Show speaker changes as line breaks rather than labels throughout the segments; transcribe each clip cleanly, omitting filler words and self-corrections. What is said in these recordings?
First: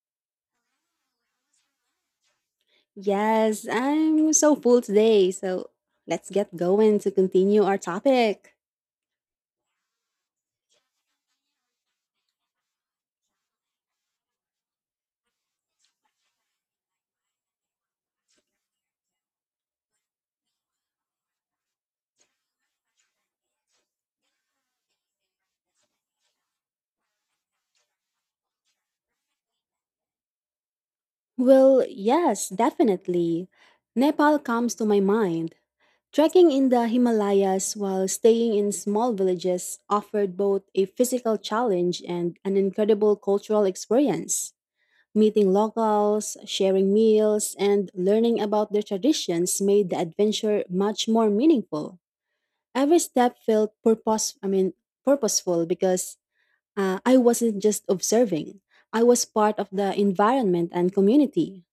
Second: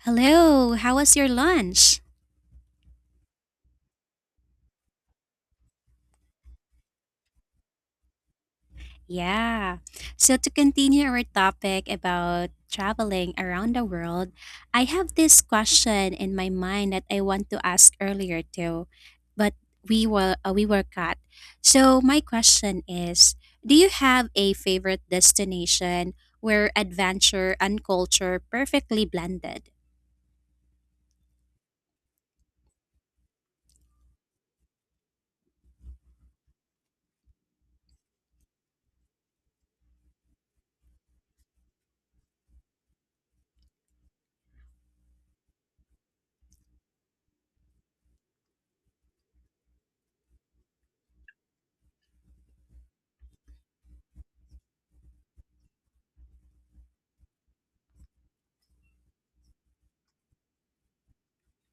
Hello, how was your lunch?
Yes, I'm so full today, so let's get going to continue our topic.
Yeah. So, to continue our topic about traveling around the world, I have this question in my mind that I want to ask earlier too, but we were cut. So, my question is, do you have a favorite destination where adventure and culture perfectly blended?
Well, yes, definitely. Nepal comes to my mind. Trekking in the Himalayas while staying in small villages offered both a physical challenge and an incredible cultural experience. Meeting locals, sharing meals, and learning about their traditions made the adventure much more meaningful. Every step felt purposeful because I wasn't just observing, I was part of the environment and community.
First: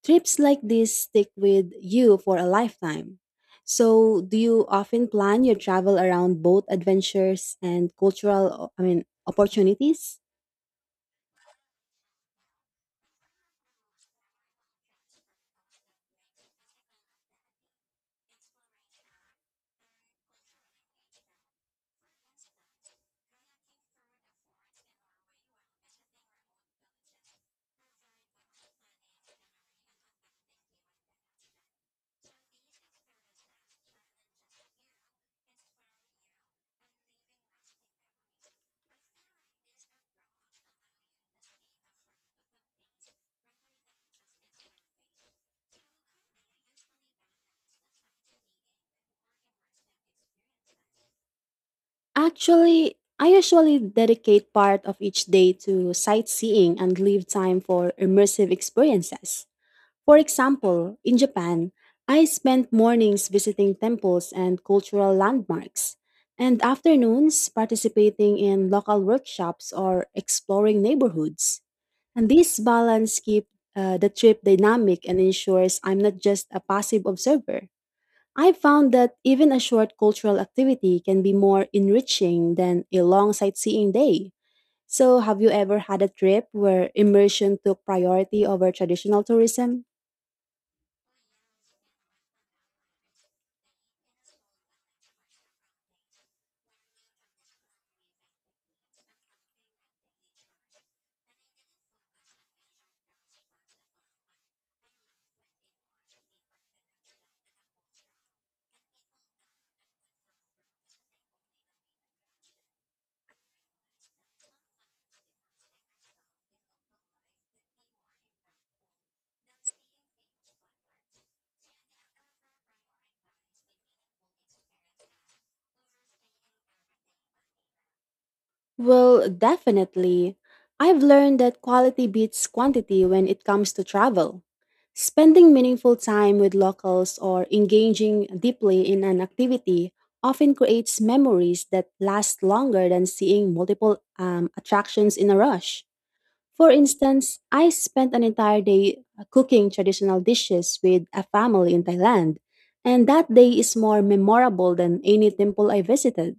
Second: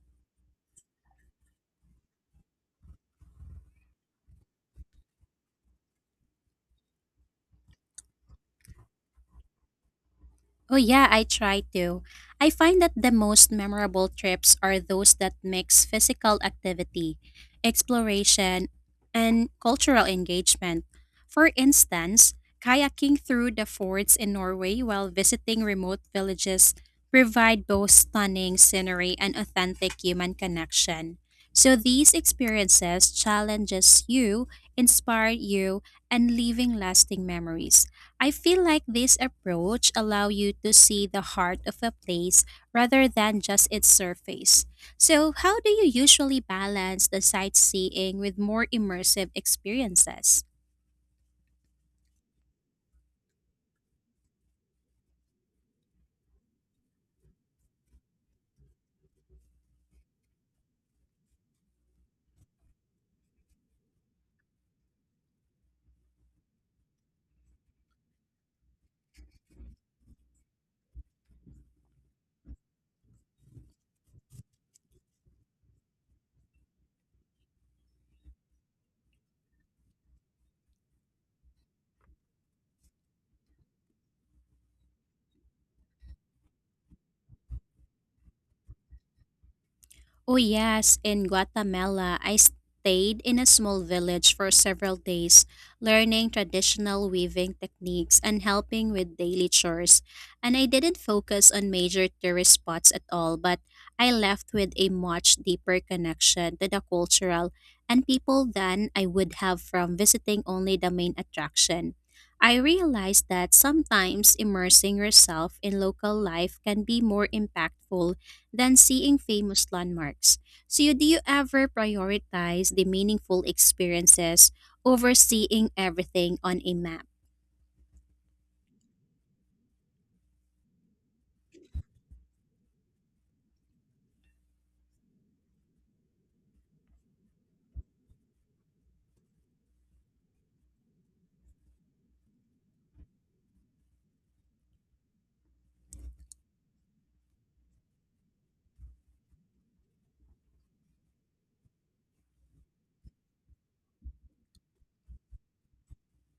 Trips like this stick with you for a lifetime. So, do you often plan your travel around both adventures and opportunities?
Oh, yeah, I try to. I find that the most memorable trips are those that mix physical activity, exploration, and cultural engagement. For instance, kayaking through the fords in Norway while visiting remote villages provide both stunning scenery and authentic human connection. So these experiences challenges you, inspire you, and leaving lasting memories. I feel like this approach allow you to see the heart of a place rather than just its surface. So, how do you usually balance the sightseeing with more immersive experiences?
Actually, I usually dedicate part of each day to sightseeing and leave time for immersive experiences. For example, in Japan, I spent mornings visiting temples and cultural landmarks, and afternoons participating in local workshops or exploring neighborhoods. And this balance keeps the trip dynamic and ensures I'm not just a passive observer. I found that even a short cultural activity can be more enriching than a long sightseeing day. So, have you ever had a trip where immersion took priority over traditional tourism?
Oh, yes, in Guatemala, I stayed in a small village for several days, learning traditional weaving techniques and helping with daily chores. And I didn't focus on major tourist spots at all, but I left with a much deeper connection to the cultural and people than I would have from visiting only the main attraction. I realized that sometimes immersing yourself in local life can be more impactful than seeing famous landmarks. So, do you ever prioritize the meaningful experiences over seeing everything on a map?
Well, definitely. I've learned that quality beats quantity when it comes to travel. Spending meaningful time with locals or engaging deeply in an activity often creates memories that last longer than seeing multiple attractions in a rush. For instance, I spent an entire day cooking traditional dishes with a family in Thailand, and that day is more memorable than any temple I visited.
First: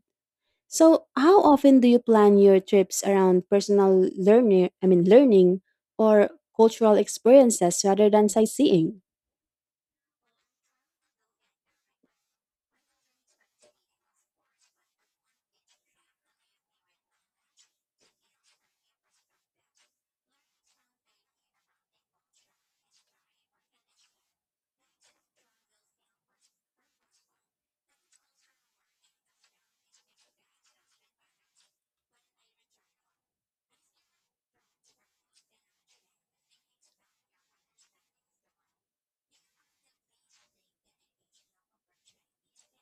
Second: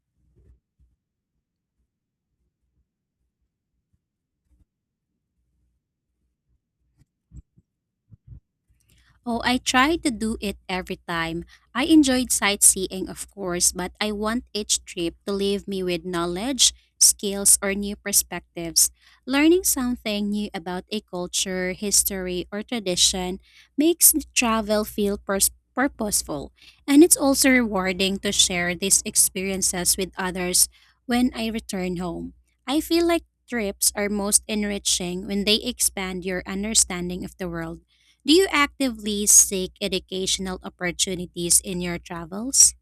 So, how often do you plan your trips around personal learning, I mean learning or cultural experiences rather than sightseeing?
Oh, I try to do it every time. I enjoyed sightseeing, of course, but I want each trip to leave me with knowledge, skills, or new perspectives. Learning something new about a culture, history, or tradition makes the travel feel purposeful, and it's also rewarding to share these experiences with others when I return home. I feel like trips are most enriching when they expand your understanding of the world. Do you actively seek educational opportunities in your travels?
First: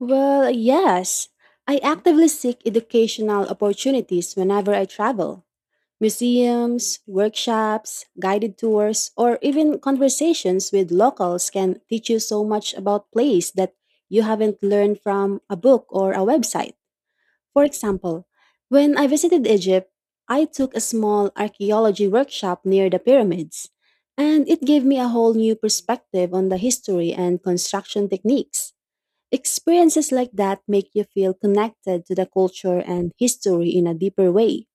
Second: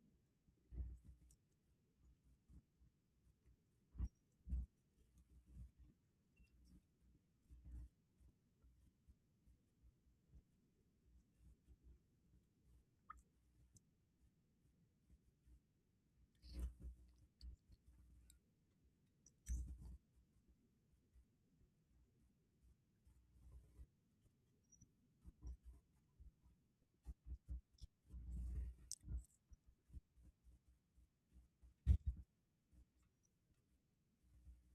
Well, yes. I actively seek educational opportunities whenever I travel. Museums, workshops, guided tours, or even conversations with locals can teach you so much about place that you haven't learned from a book or a website. For example, when I visited Egypt, I took a small archaeology workshop near the pyramids, and it gave me a whole new perspective on the history and construction techniques. Experiences like that make you feel connected to the culture and history in a deeper way.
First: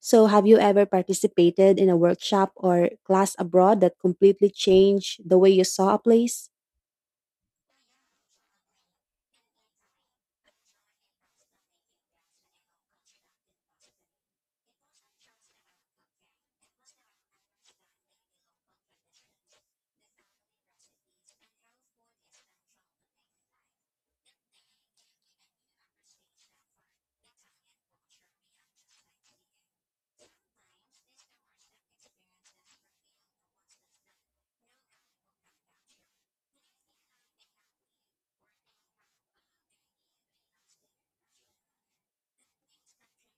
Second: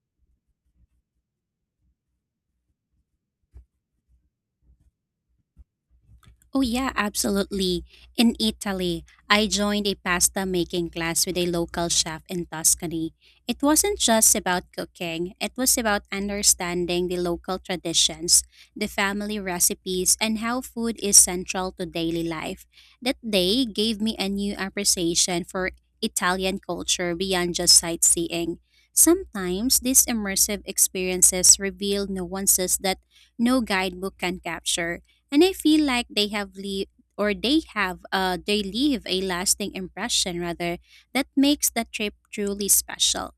So, have you ever participated in a workshop or class abroad that completely changed the way you saw a place?
Oh, yeah, absolutely. In Italy, I joined a pasta making class with a local chef in Tuscany. It wasn't just about cooking, it was about understanding the local traditions, the family recipes, and how food is central to daily life. That day gave me a new appreciation for Italian culture beyond just sightseeing. Sometimes these immersive experiences reveal nuances that no guidebook can capture, and I feel like they have they leave a lasting impression rather that makes the trip truly special.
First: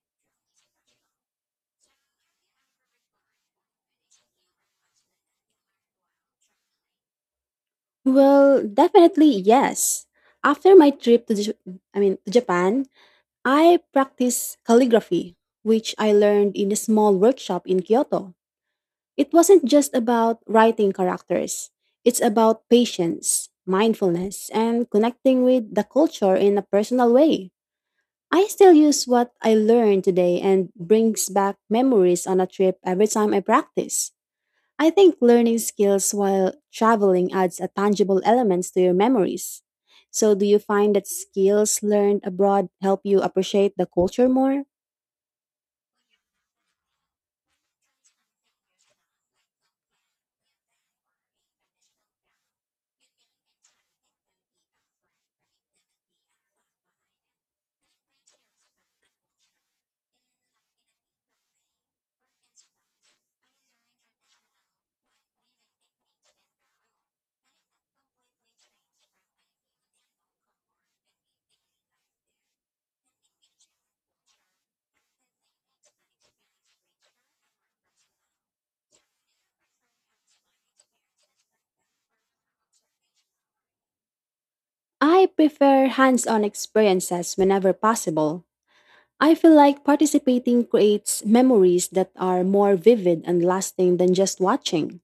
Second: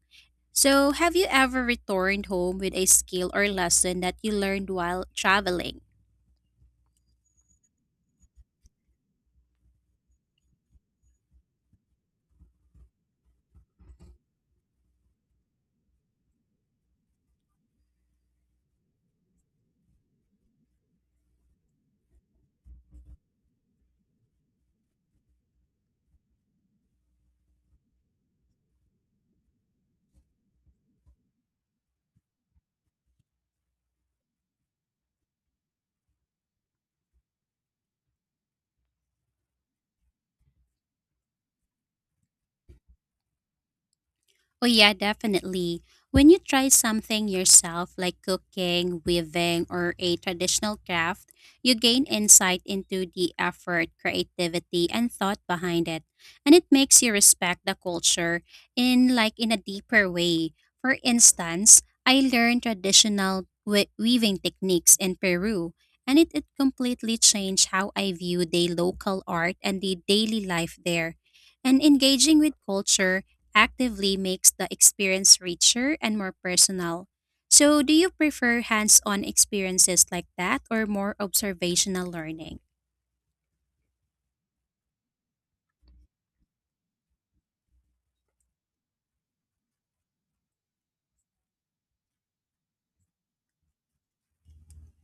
So have you ever returned home with a skill or lesson that you learned while traveling?
Well, definitely yes. After my trip to Japan, I practice calligraphy, which I learned in a small workshop in Kyoto. It wasn't just about writing characters, it's about patience, mindfulness, and connecting with the culture in a personal way. I still use what I learned today and brings back memories on a trip every time I practice. I think learning skills while traveling adds a tangible elements to your memories. So do you find that skills learned abroad help you appreciate the culture more?
Oh, yeah, definitely. When you try something yourself, like cooking, weaving, or a traditional craft, you gain insight into the effort, creativity, and thought behind it. And it makes you respect the culture in a deeper way. For instance, I learned traditional weaving techniques in Peru, and it completely changed how I view the local art and the daily life there. And engaging with culture actively makes the experience richer and more personal. So, do you prefer hands on experiences like that or more observational learning?
I prefer hands on experiences whenever possible. I feel like participating creates memories that are more vivid and lasting than just watching.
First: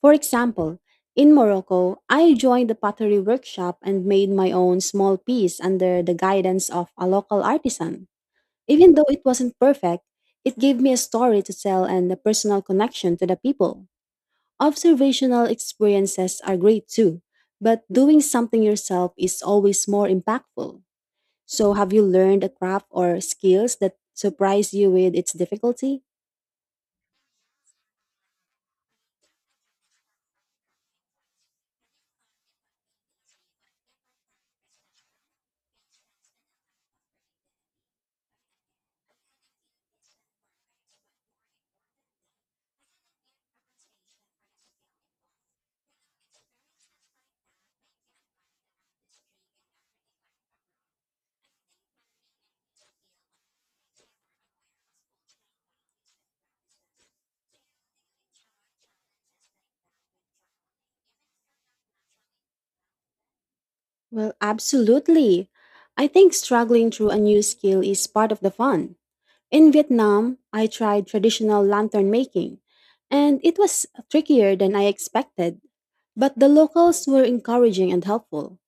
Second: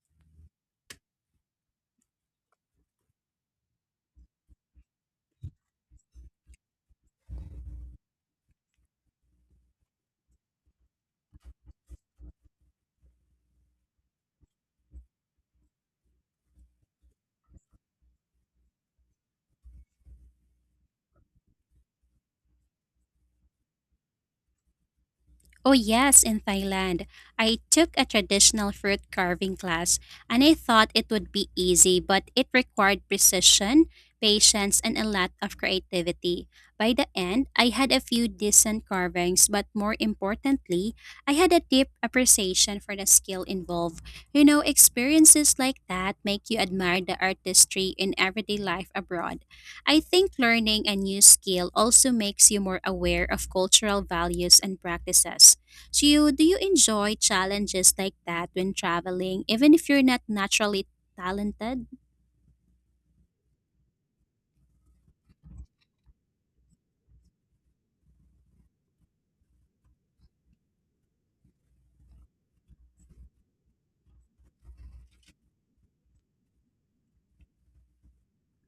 For example, in Morocco, I joined the pottery workshop and made my own small piece under the guidance of a local artisan. Even though it wasn't perfect, it gave me a story to tell and a personal connection to the people. Observational experiences are great too, but doing something yourself is always more impactful. So, have you learned a craft or skills that surprise you with its
Oh,
difficulty?
yes, in Thailand. I took a traditional fruit carving class and I thought it would be easy, but it required precision, patience, and a lot of creativity. By the end, I had a few decent carvings, but more importantly, I had a deep appreciation for the skill involved. You know, experiences like that make you admire the artistry in everyday life abroad. I think learning a new skill also makes you more aware of cultural values and practices. So, do you enjoy challenges like that when traveling, even if you're not naturally talented?
Well, absolutely. I think struggling through a new skill is part of the fun. In Vietnam, I tried traditional lantern making, and it was trickier than I expected. But the locals were encouraging and helpful.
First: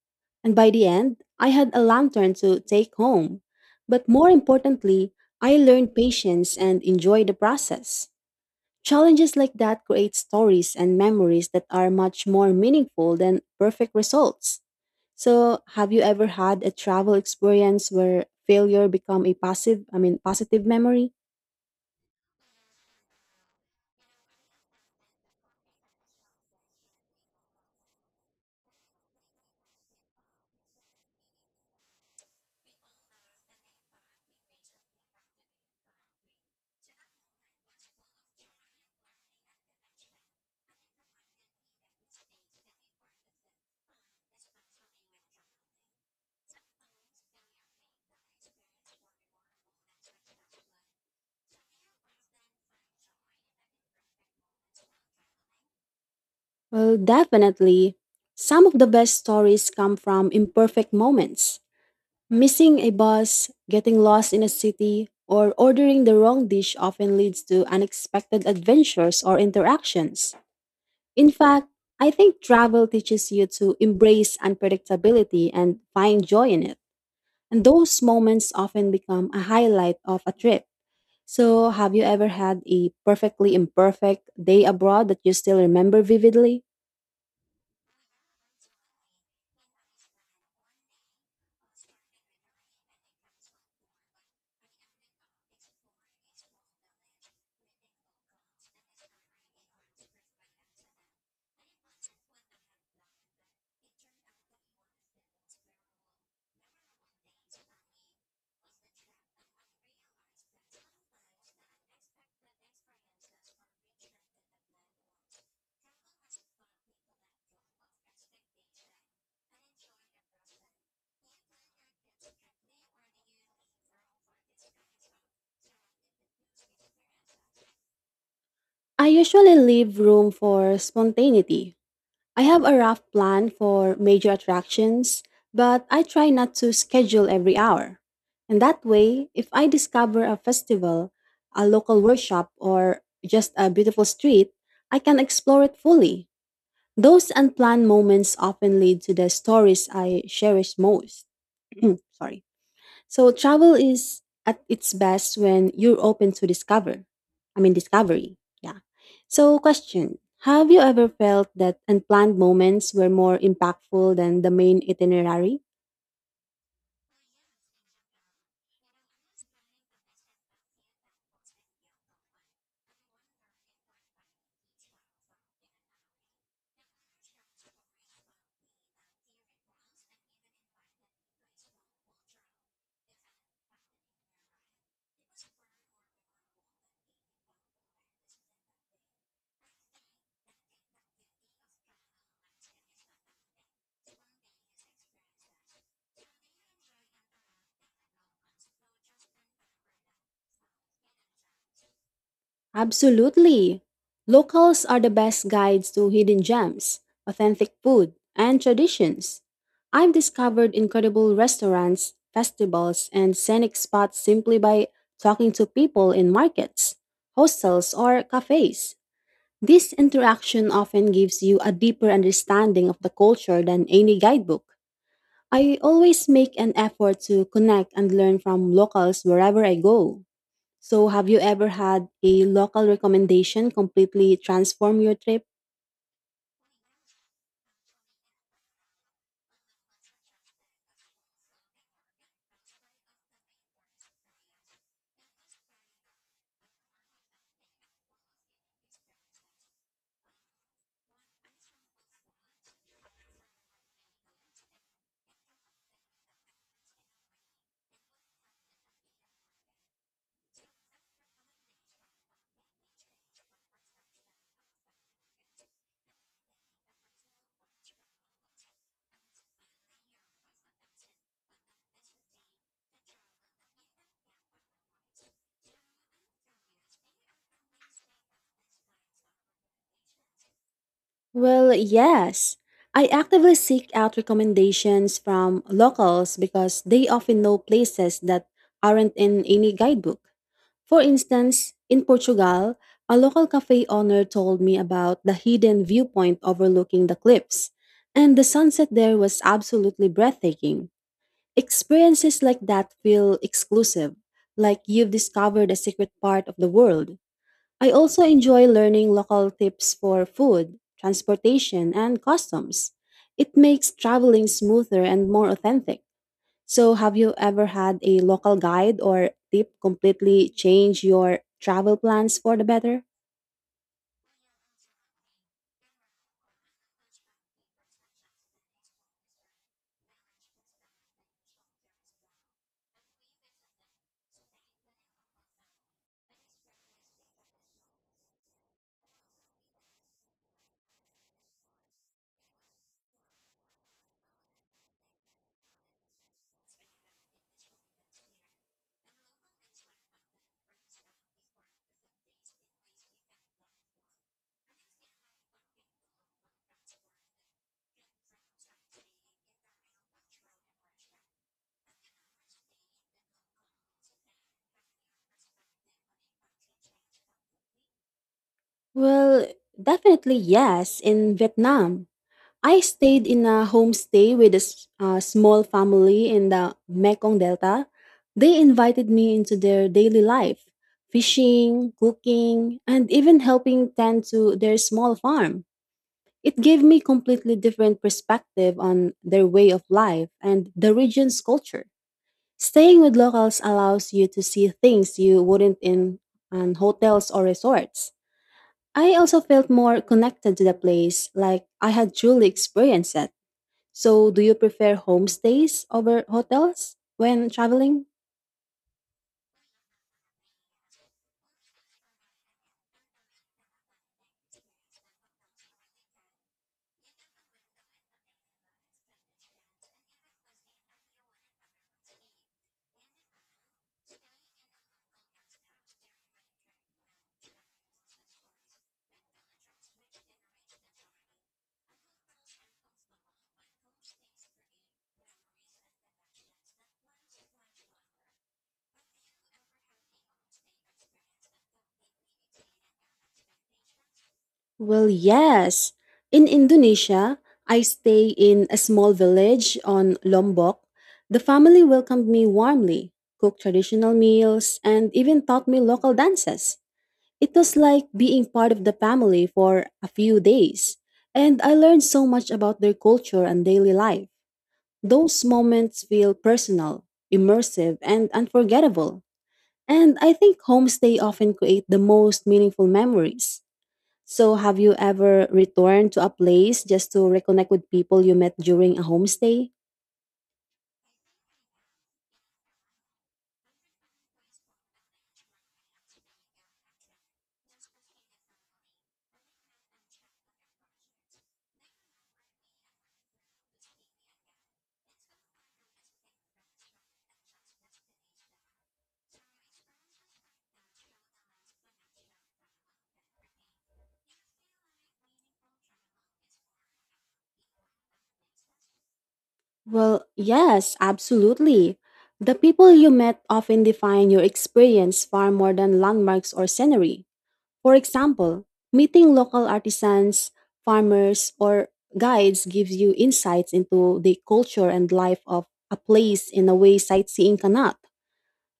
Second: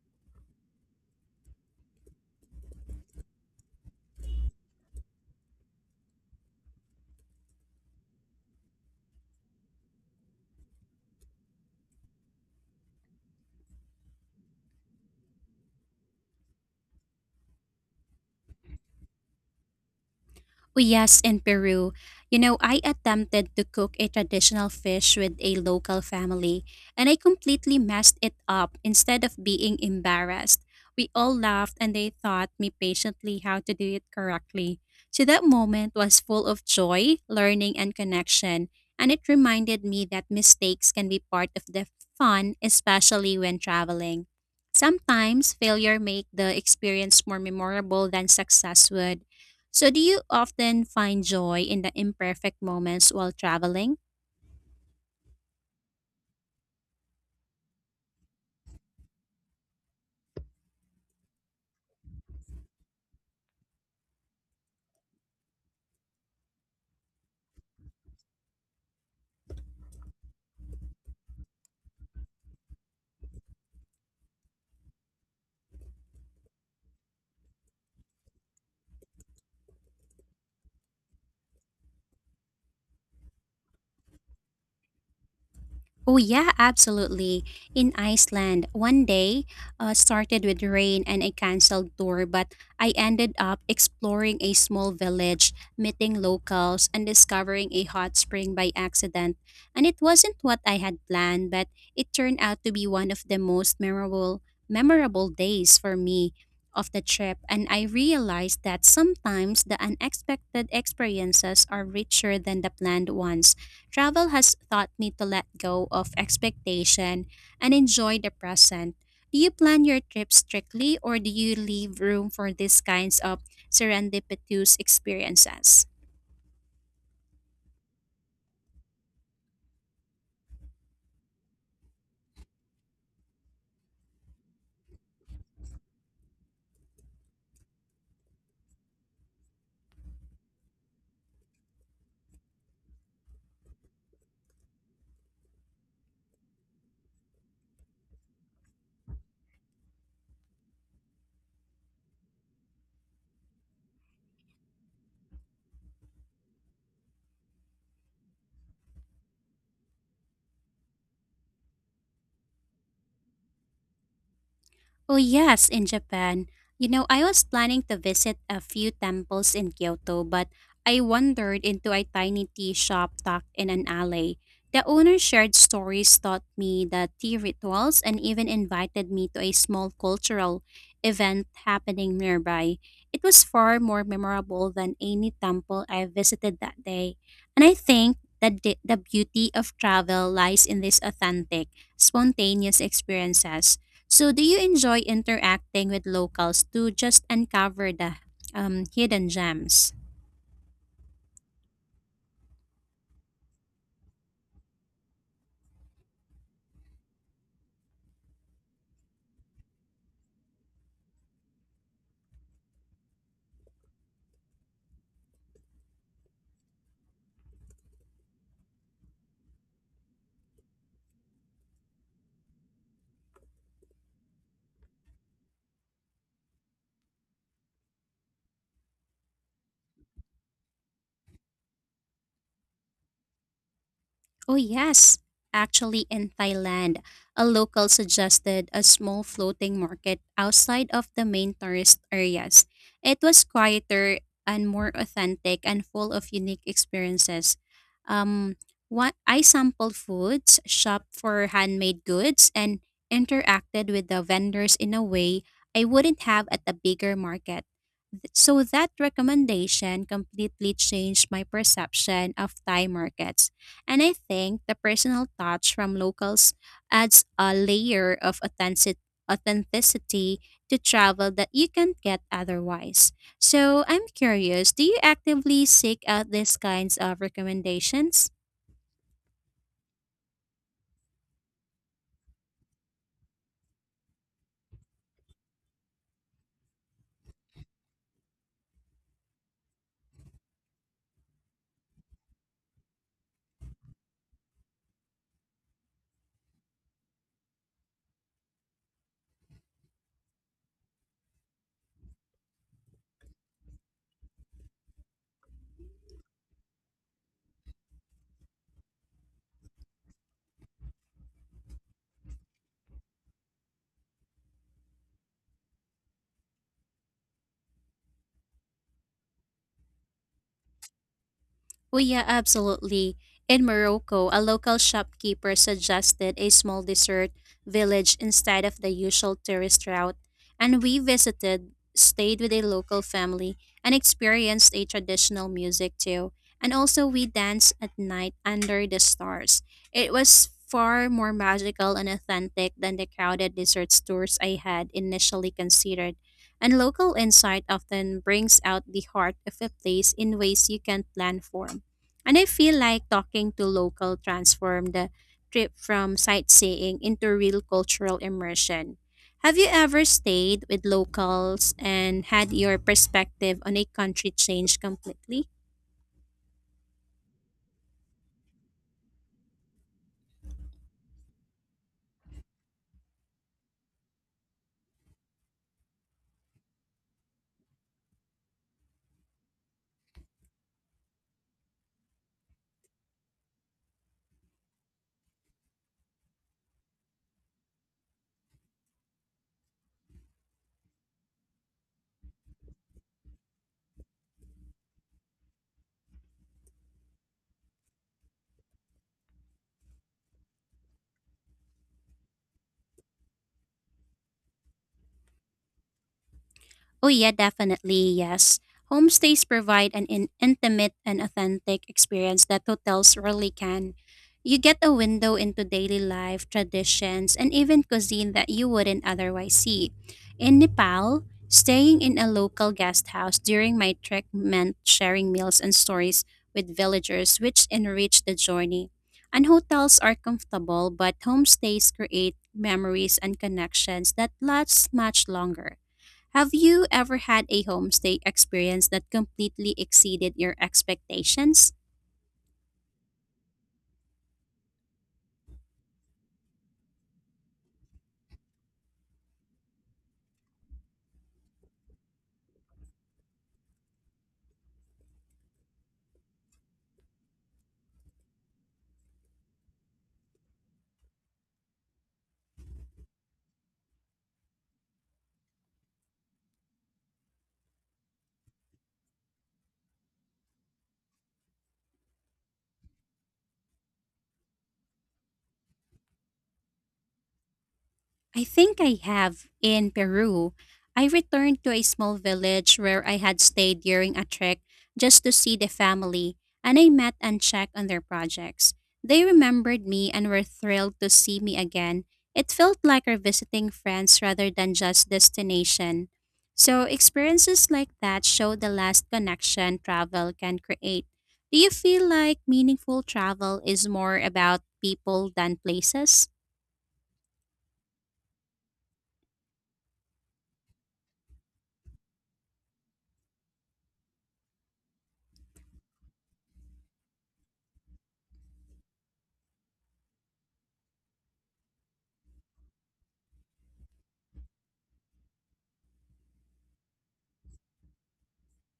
And by the end, I had a lantern to take home. But more importantly, I learned patience and enjoyed the process. Challenges like that create stories and memories that are much more meaningful than perfect results. So, have you ever had a travel experience where failure become a positive
Oh,
memory?
yes, in Peru. You know, I attempted to cook a traditional fish with a local family, and I completely messed it up instead of being embarrassed. We all laughed and they taught me patiently how to do it correctly. So that moment was full of joy, learning, and connection. And it reminded me that mistakes can be part of the fun, especially when traveling. Sometimes failure make the experience more memorable than success would. So, do you often find joy in the imperfect moments while traveling?
Well, definitely. Some of the best stories come from imperfect moments. Missing a bus, getting lost in a city, or ordering the wrong dish often leads to unexpected adventures or interactions. In fact, I think travel teaches you to embrace unpredictability and find joy in it. And those moments often become a highlight of a trip. So, have you ever had a perfectly imperfect day abroad that you still remember
Oh, yeah,
vividly?
absolutely. In Iceland, one day started with rain and a canceled tour, but I ended up exploring a small village, meeting locals, and discovering a hot spring by accident. And it wasn't what I had planned, but it turned out to be one of the memorable days for me of the trip. And I realized that sometimes the unexpected experiences are richer than the planned ones. Travel has taught me to let go of expectation and enjoy the present. Do you plan your trip strictly or do you leave room for these kinds of serendipitous experiences?
I usually leave room for spontaneity. I have a rough plan for major attractions, but I try not to schedule every hour. And that way, if I discover a festival, a local workshop, or just a beautiful street, I can explore it fully. Those unplanned moments often lead to the stories I cherish most. Sorry. So travel is at its best when you're open to discovery. Yeah. So question, have you ever felt that unplanned moments were more impactful than the main
Oh,
itinerary?
yes, in Japan. You know, I was planning to visit a few temples in Kyoto, but I wandered into a tiny tea shop tucked in an alley. The owner shared stories, taught me the tea rituals, and even invited me to a small cultural event happening nearby. It was far more memorable than any temple I visited that day. And I think that the beauty of travel lies in these authentic, spontaneous experiences. So, do you enjoy interacting with locals to just uncover the hidden gems?
Absolutely. Locals are the best guides to hidden gems, authentic food, and traditions. I've discovered incredible restaurants, festivals, and scenic spots simply by talking to people in markets, hostels, or cafes. This interaction often gives you a deeper understanding of the culture than any guidebook. I always make an effort to connect and learn from locals wherever I go. So, have you ever had a local recommendation completely
Oh,
transform your
yes.
trip?
Actually, in Thailand, a local suggested a small floating market outside of the main tourist areas. It was quieter and more authentic and full of unique experiences. Um, what I sampled foods, shopped for handmade goods, and interacted with the vendors in a way I wouldn't have at a bigger market. So that recommendation completely changed my perception of Thai markets. And I think the personal touch from locals adds a layer of authenticity to travel that you can't get otherwise. So I'm curious, do you actively seek out these kinds of recommendations?
Well, yes. I actively seek out recommendations from locals because they often know places that aren't in any guidebook. For instance, in Portugal, a local cafe owner told me about the hidden viewpoint overlooking the cliffs, and the sunset there was absolutely breathtaking. Experiences like that feel exclusive, like you've discovered a secret part of the world. I also enjoy learning local tips for food, transportation, and customs. It makes traveling smoother and more authentic. So, have you ever had a local guide or tip completely change your travel
Well, yeah,
plans for the better?
absolutely. In Morocco, a local shopkeeper suggested a small dessert village instead of the usual tourist route, and we visited, stayed with a local family, and experienced a traditional music too. And also, we danced at night under the stars. It was far more magical and authentic than the crowded dessert stores I had initially considered. And local insight often brings out the heart of a place in ways you can't plan for. And I feel like talking to local transformed the trip from sightseeing into real cultural immersion. Have you ever stayed with locals and had your perspective on a country change completely?
Well, definitely yes. In Vietnam, I stayed in a homestay with a small family in the Mekong Delta. They invited me into their daily life, fishing, cooking, and even helping tend to their small farm. It gave me completely different perspective on their way of life and the region's culture. Staying with locals allows you to see things you wouldn't in on hotels or resorts. I also felt more connected to the place, like I had truly experienced it. So, do you prefer homestays over hotels
Oh, yeah,
when traveling?
definitely, yes. Homestays provide an intimate and authentic experience that hotels rarely can. You get a window into daily life, traditions, and even cuisine that you wouldn't otherwise see. In Nepal, staying in a local guest house during my trek meant sharing meals and stories with villagers, which enriched the journey. And hotels are comfortable, but homestays create memories and connections that last much longer. Have you ever had a homestay experience that completely exceeded your expectations?
Well, yes. In Indonesia, I stay in a small village on Lombok. The family welcomed me warmly, cooked traditional meals, and even taught me local dances. It was like being part of the family for a few days, and I learned so much about their culture and daily life. Those moments feel personal, immersive, and unforgettable. And I think homestay often create the most meaningful memories. So, have you ever returned to a place just to reconnect with people you
I
met
think I
during a
have
homestay?
in Peru. I returned to a small village where I had stayed during a trek just to see the family, and I met and checked on their projects. They remembered me and were thrilled to see me again. It felt like revisiting friends rather than just destination. So, experiences like that show the last connection travel can create. Do you feel like meaningful travel is more about people than places?
Well, yes, absolutely. The people you met often define your experience far more than landmarks or scenery. For example, meeting local artisans, farmers, or guides gives you insights into the culture and life of a place in a way sightseeing cannot.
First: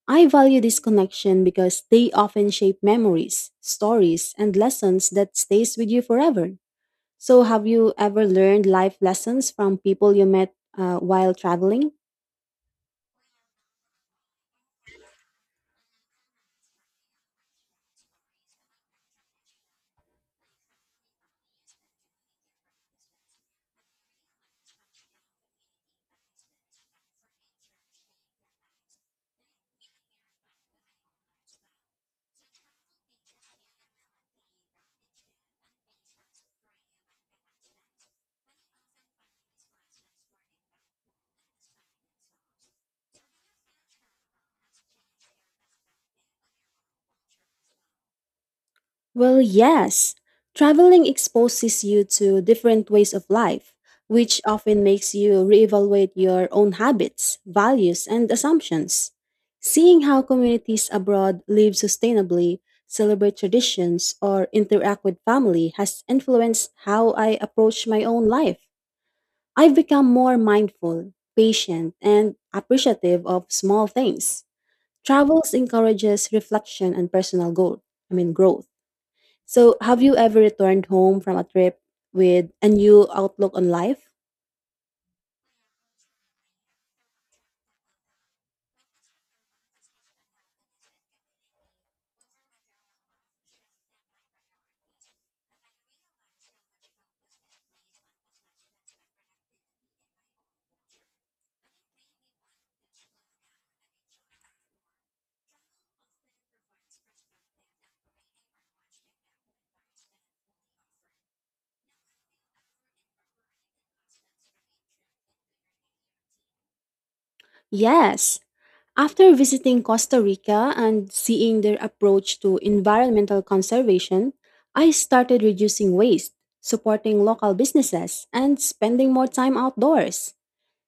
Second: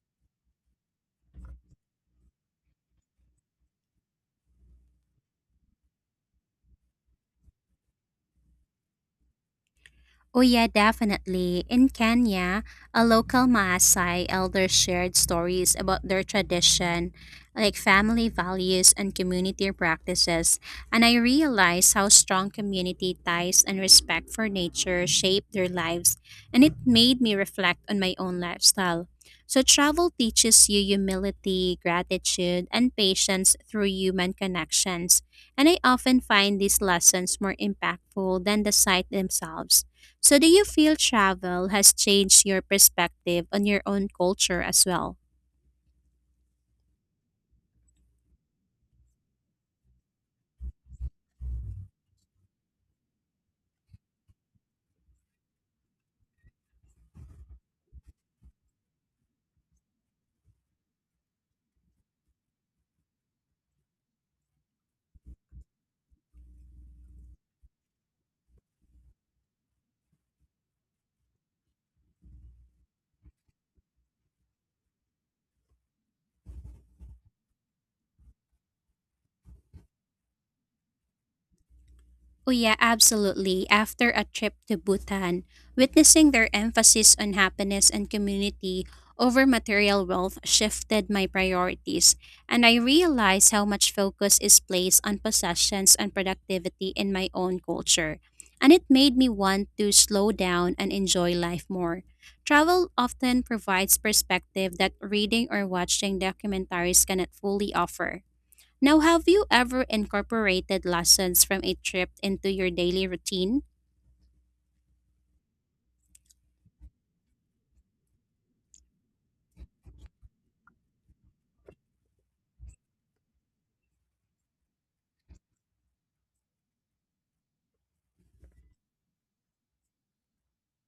I value this connection because they often shape memories, stories, and lessons that stays with you forever. So have you ever learned life lessons from people you
Oh,
met
yeah,
while
definitely. In
traveling?
Kenya, a local Maasai elder shared stories about their tradition, like family values and community practices, and I realized how strong community ties and respect for nature shape their lives, and it made me reflect on my own lifestyle. So, travel teaches you humility, gratitude, and patience through human connections, and I often find these lessons more impactful than the site themselves. So, do you feel travel has changed your perspective on your own culture as well?
Well, yes. Traveling exposes you to different ways of life, which often makes you reevaluate your own habits, values, and assumptions. Seeing how communities abroad live sustainably, celebrate traditions, or interact with family has influenced how I approach my own life. I've become more mindful, patient, and appreciative of small things. Travels encourages reflection and personal growth, so, have you ever returned home from a trip
Oh,
with a
yeah,
new outlook on
absolutely.
life?
After a trip to Bhutan, witnessing their emphasis on happiness and community over material wealth shifted my priorities, and I realized how much focus is placed on possessions and productivity in my own culture. And it made me want to slow down and enjoy life more. Travel often provides perspective that reading or watching documentaries cannot fully offer. Now, have you ever incorporated lessons from a trip into your daily routine?
Yes. After visiting Costa Rica and seeing their approach to environmental conservation, I started reducing waste, supporting local businesses, and spending more time outdoors.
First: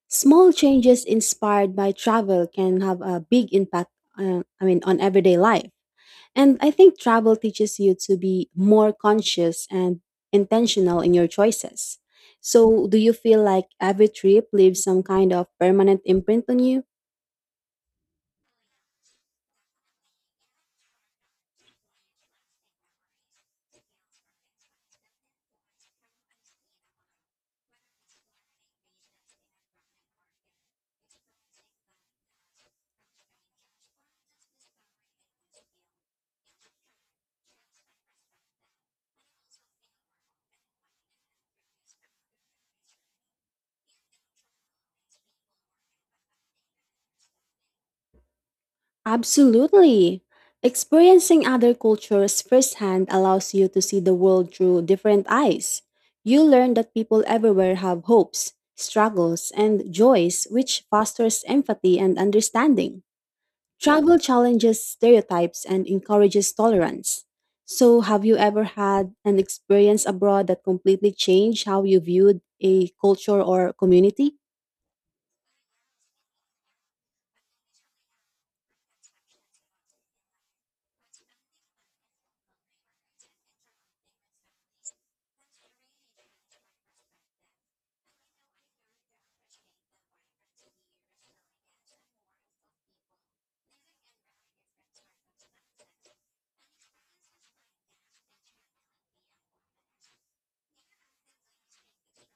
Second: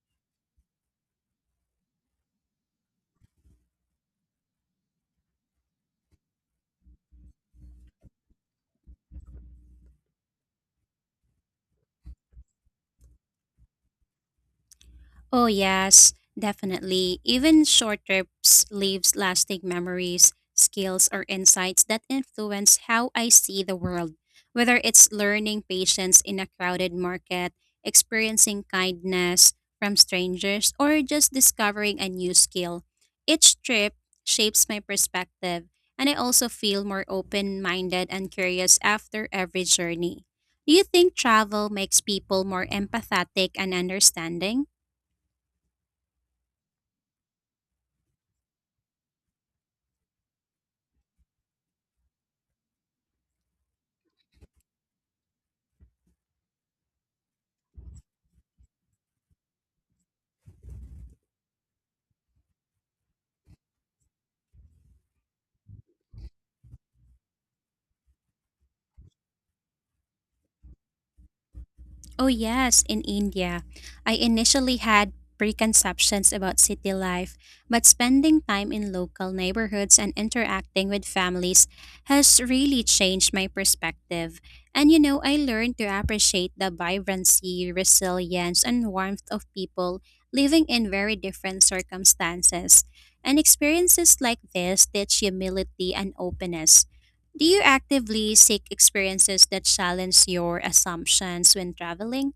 Small changes inspired by travel can have a big impact, on everyday life. And I think travel teaches you to be more conscious and intentional in your choices. So, do you feel like every trip leaves some kind
Oh,
of permanent
yes,
imprint on you?
definitely. Even short trips leaves lasting memories, skills, or insights that influence how I see the world. Whether it's learning patience in a crowded market, experiencing kindness from strangers, or just discovering a new skill, each trip shapes my perspective, and I also feel more open minded and curious after every journey. Do you think travel makes people more empathetic and understanding?
Absolutely. Experiencing other cultures firsthand allows you to see the world through different eyes. You learn that people everywhere have hopes, struggles, and joys, which fosters empathy and understanding. Travel challenges stereotypes and encourages tolerance. So, have you ever had an experience abroad that completely changed how you
Oh,
viewed
yes,
a
in
culture
India.
or
I
community?
initially had preconceptions about city life, but spending time in local neighborhoods and interacting with families has really changed my perspective. And you know, I learned to appreciate the vibrancy, resilience, and warmth of people living in very different circumstances. And experiences like this teach humility and openness. Do you actively seek experiences that challenge your assumptions when traveling?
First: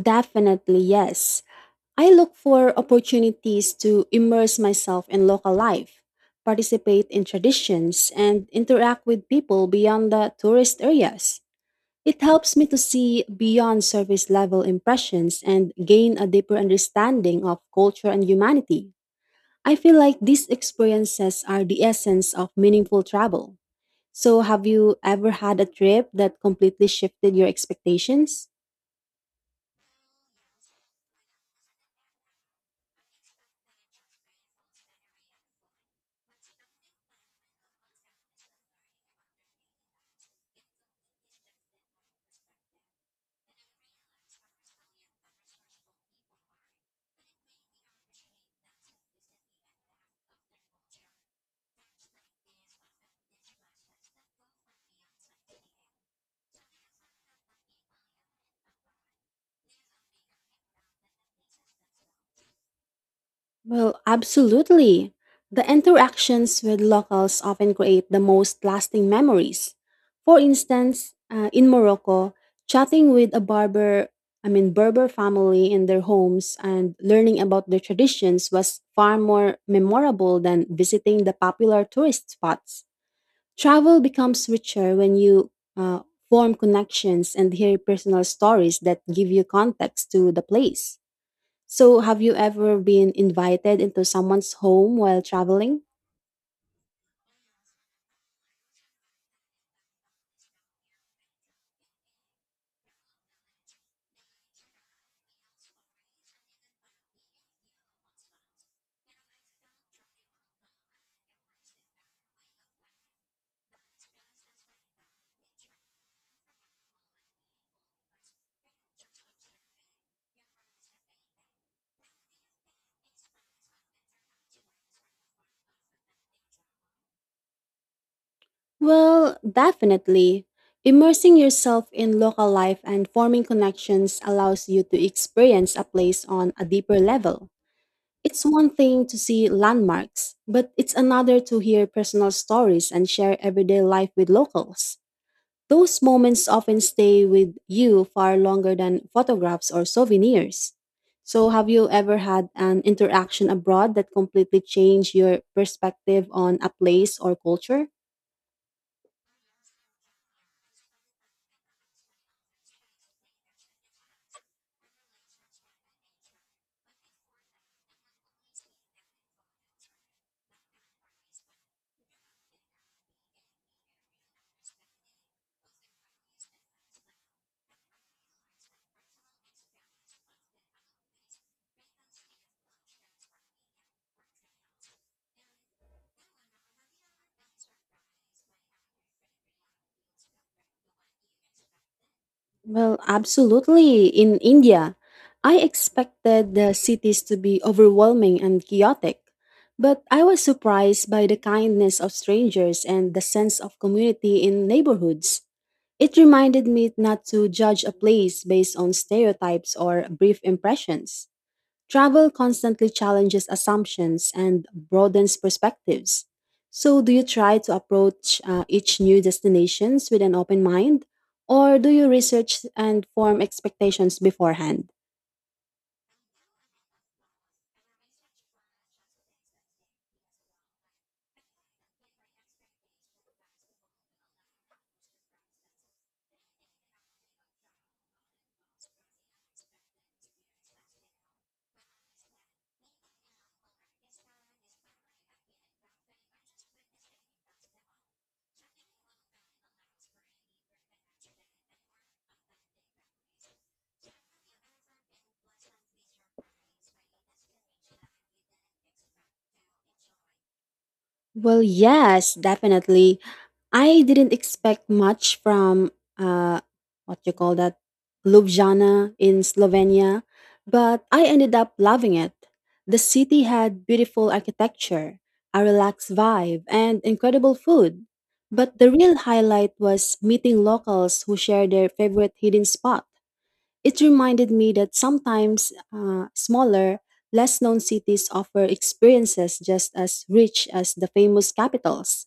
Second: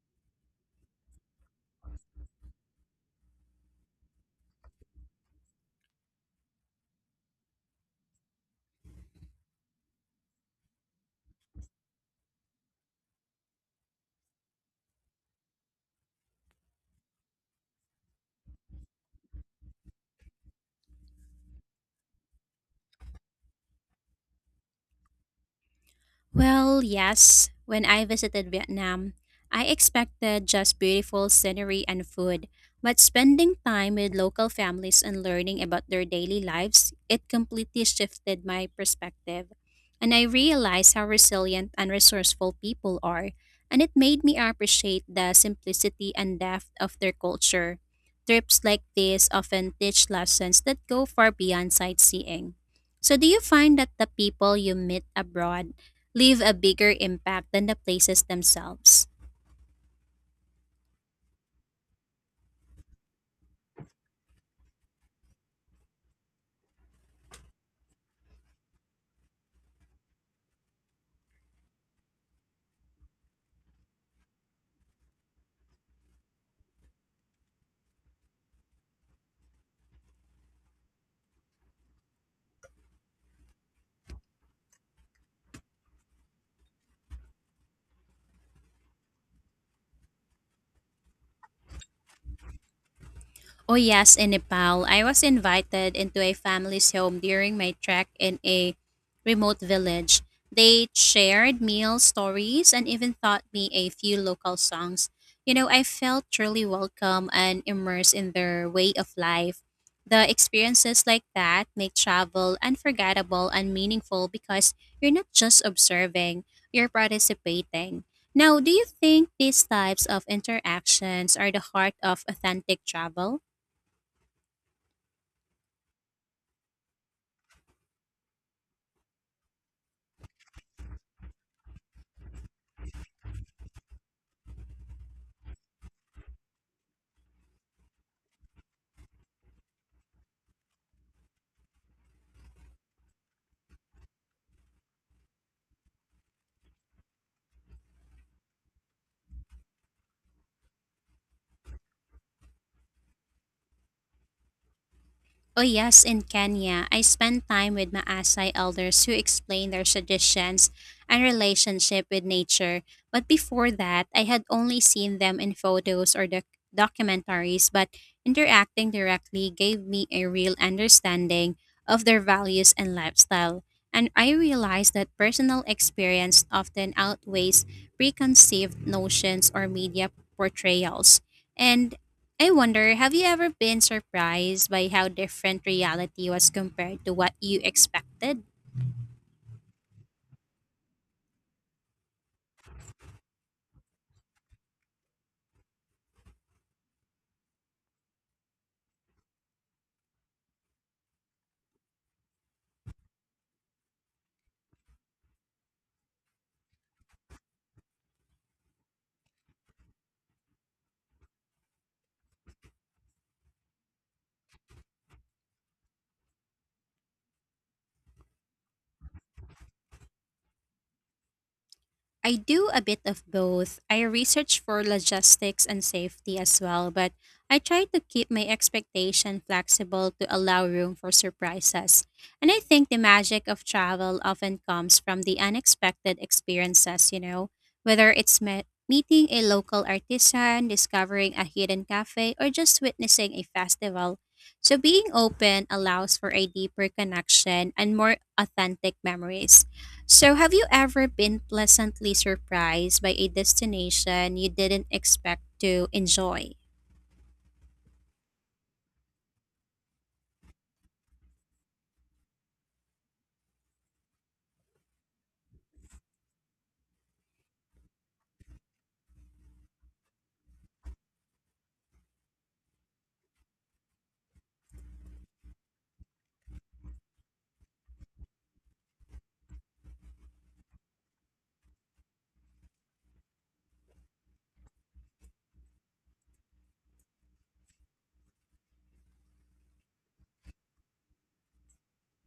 Definitely, yes. I look for opportunities to immerse myself in local life, participate in traditions, and interact with people beyond the tourist areas. It helps me to see beyond surface level impressions and gain a deeper understanding of culture and humanity. I feel like these experiences are the essence of meaningful travel. So, have you ever had a trip that
Well,
completely shifted your
yes. When I
expectations?
visited Vietnam, I expected just beautiful scenery and food, but spending time with local families and learning about their daily lives, it completely shifted my perspective. And I realized how resilient and resourceful people are, and it made me appreciate the simplicity and depth of their culture. Trips like this often teach lessons that go far beyond sightseeing. So, do you find that the people you meet abroad leave a bigger impact than the places themselves?
Well, absolutely. The interactions with locals often create the most lasting memories. For instance, in Morocco, chatting with a Berber family in their homes and learning about their traditions was far more memorable than visiting the popular tourist spots. Travel becomes richer when you uh, form connections and hear personal stories that give you context to the place. So, have you ever been
Oh
invited into
yes, in
someone's
Nepal,
home
I
while
was
traveling?
invited into a family's home during my trek in a remote village. They shared meal stories and even taught me a few local songs. You know, I felt truly welcome and immersed in their way of life. The experiences like that make travel unforgettable and meaningful because you're not just observing, you're participating. Now, do you think these types of interactions are the heart of authentic travel?
Well, definitely. Immersing yourself in local life and forming connections allows you to experience a place on a deeper level. It's one thing to see landmarks, but it's another to hear personal stories and share everyday life with locals. Those moments often stay with you far longer than photographs or souvenirs. So, have you ever had an interaction abroad that completely changed your
Oh, yes, in
perspective on a
Kenya, I
place or
spent time
culture?
with Maasai elders who explained their traditions and relationship with nature. But before that, I had only seen them in photos or documentaries, but interacting directly gave me a real understanding of their values and lifestyle. And I realized that personal experience often outweighs preconceived notions or media portrayals. And I wonder, have you ever been surprised by how different reality was compared to what you expected?
Well, absolutely. In India, I expected the cities to be overwhelming and chaotic, but I was surprised by the kindness of strangers and the sense of community in neighborhoods. It reminded me not to judge a place based on stereotypes or brief impressions. Travel constantly challenges assumptions and broadens perspectives. So, do you try to approach each new destinations with an open mind, or do you
I
research
do a bit
and
of
form
both. I
expectations
research for
beforehand?
logistics and safety as well, but I try to keep my expectation flexible to allow room for surprises. And I think the magic of travel often comes from the unexpected experiences, you know, whether it's met meeting a local artisan, discovering a hidden cafe, or just witnessing a festival. So being open allows for a deeper connection and more authentic memories. So, have you ever been pleasantly surprised by a destination you didn't expect to enjoy?
Well, yes, definitely. I didn't expect much from what you call that Ljubljana in Slovenia, but I ended up loving it. The city had beautiful architecture, a relaxed vibe, and incredible food. But the real highlight was meeting locals who share their favorite hidden spot. It reminded me that sometimes smaller, less known cities offer experiences just as rich as the famous capitals.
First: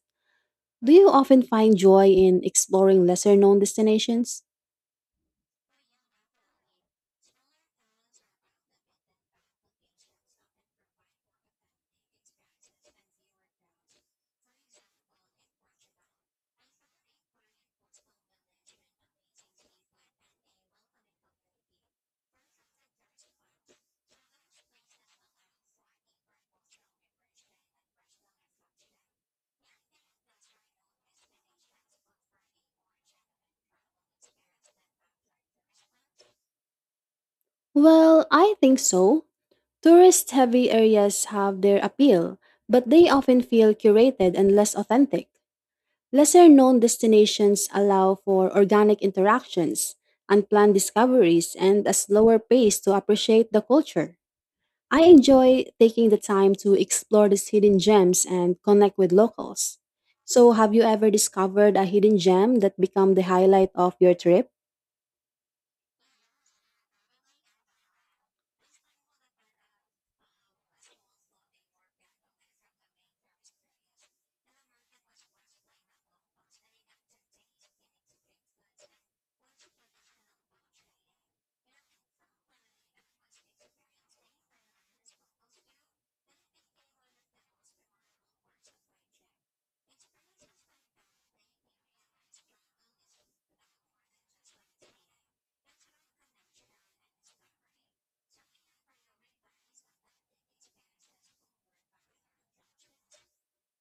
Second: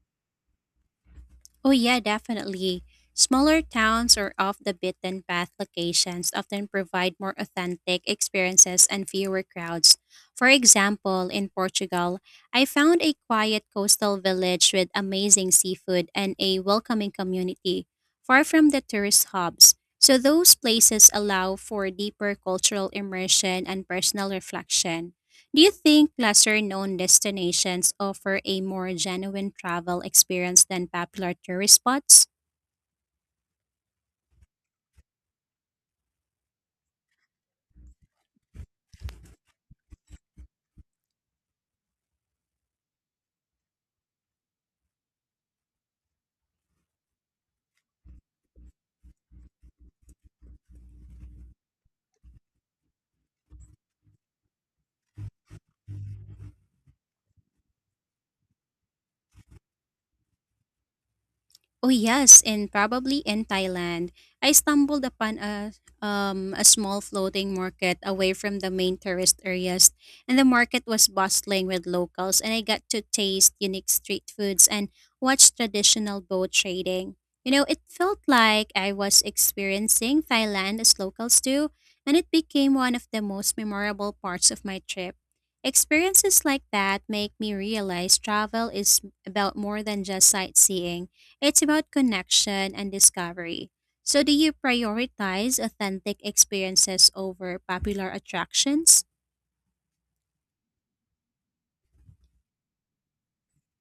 Do you often
Oh,
find
yeah,
joy in
definitely.
exploring lesser known
Smaller towns or
destinations?
off the beaten path locations often provide more authentic experiences and fewer crowds. For example, in Portugal, I found a quiet coastal village with amazing seafood and a welcoming community, far from the tourist hubs. So, those places allow for deeper cultural immersion and personal reflection. Do you think lesser known destinations offer a more genuine travel experience than popular tourist spots?
Well, I think so. Tourist heavy areas have their appeal, but they often feel curated and less authentic. Lesser known destinations allow for organic interactions, unplanned discoveries, and a slower pace to appreciate the culture. I enjoy taking the time to explore these hidden gems and connect with locals. So, have you ever discovered a
Oh
hidden
yes,
gem
and
that became
probably
the
in
highlight of
Thailand,
your trip?
I stumbled upon a small floating market away from the main tourist areas, and the market was bustling with locals, and I got to taste unique street foods and watch traditional boat trading. You know, it felt like I was experiencing Thailand as locals do, and it became one of the most memorable parts of my trip. Experiences like that make me realize travel is about more than just sightseeing. It's about connection and discovery. So, do you prioritize authentic experiences over popular attractions?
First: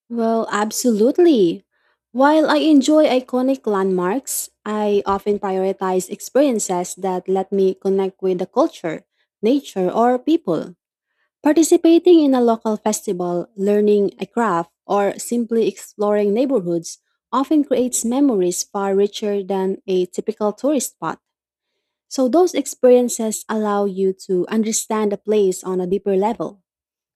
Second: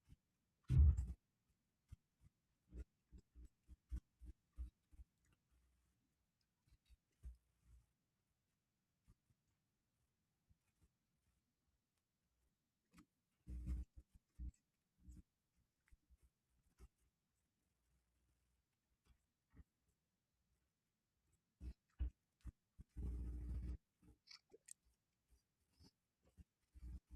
Well, absolutely. While I enjoy iconic landmarks, I often prioritize experiences that let me connect with the culture, nature, or people. Participating in a local festival, learning a craft, or simply exploring neighborhoods often creates memories far richer than a typical tourist spot. So, those experiences allow you to understand a place on a deeper level.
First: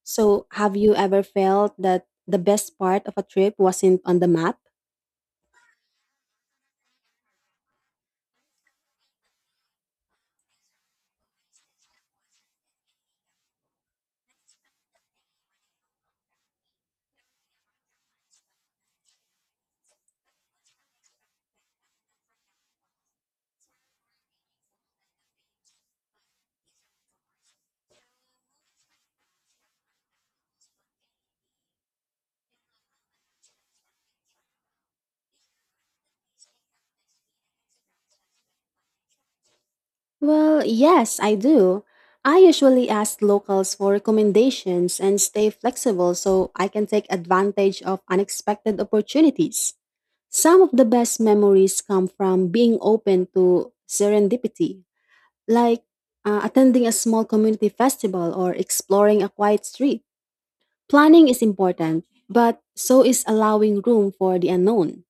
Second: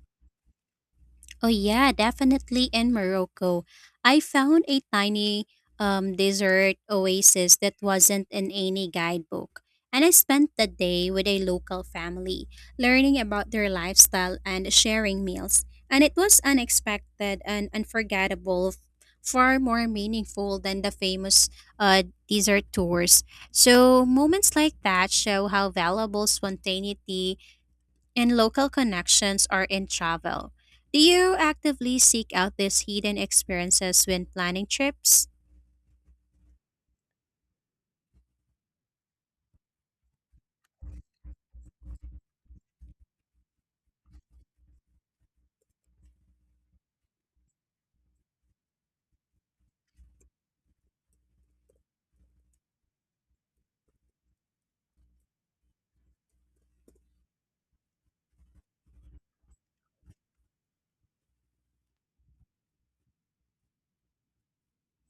So, have you ever
Oh
felt
yeah,
that the
definitely
best
in
part of a trip
Morocco.
wasn't on
I
the map?
found a tiny desert oasis that wasn't in any guidebook. And I spent the day with a local family, learning about their lifestyle and sharing meals. And it was unexpected and unforgettable, far more meaningful than the famous desert tours. So, moments like that show how valuable spontaneity and local connections are in travel. Do you actively seek out these hidden experiences when planning trips?
Well, yes, I do. I usually ask locals for recommendations and stay flexible so I can take advantage of unexpected opportunities. Some of the best memories come from being open to serendipity, like attending a small community festival or exploring a quiet street. Planning is important, but so is allowing room for the unknown.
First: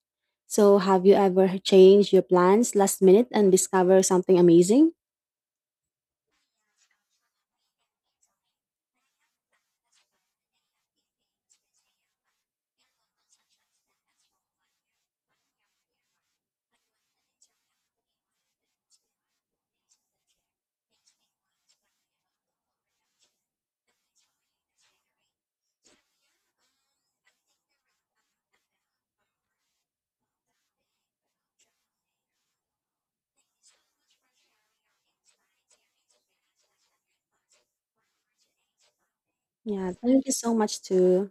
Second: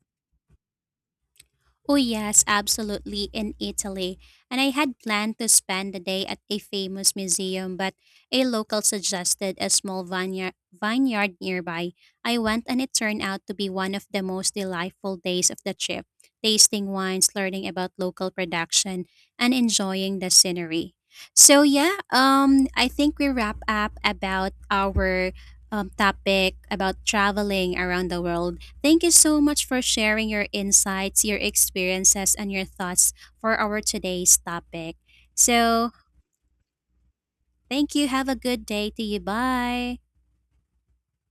So, have you ever
Oh,
changed your
yes,
plans last minute
absolutely,
and
in
discover
Italy.
something
And I
amazing?
had planned to spend the day at a famous museum, but a local suggested a small vineyard nearby. I went, and it turned out to be one of the most delightful days of the trip, tasting wines, learning about local production, and enjoying the scenery. So, yeah, I think we wrap up about our topic about traveling around the world. Thank you so much for sharing your insights, your experiences, and your thoughts for our today's topic. So, thank you. Have a good day to you.
Yeah,
Bye.
thank you so much to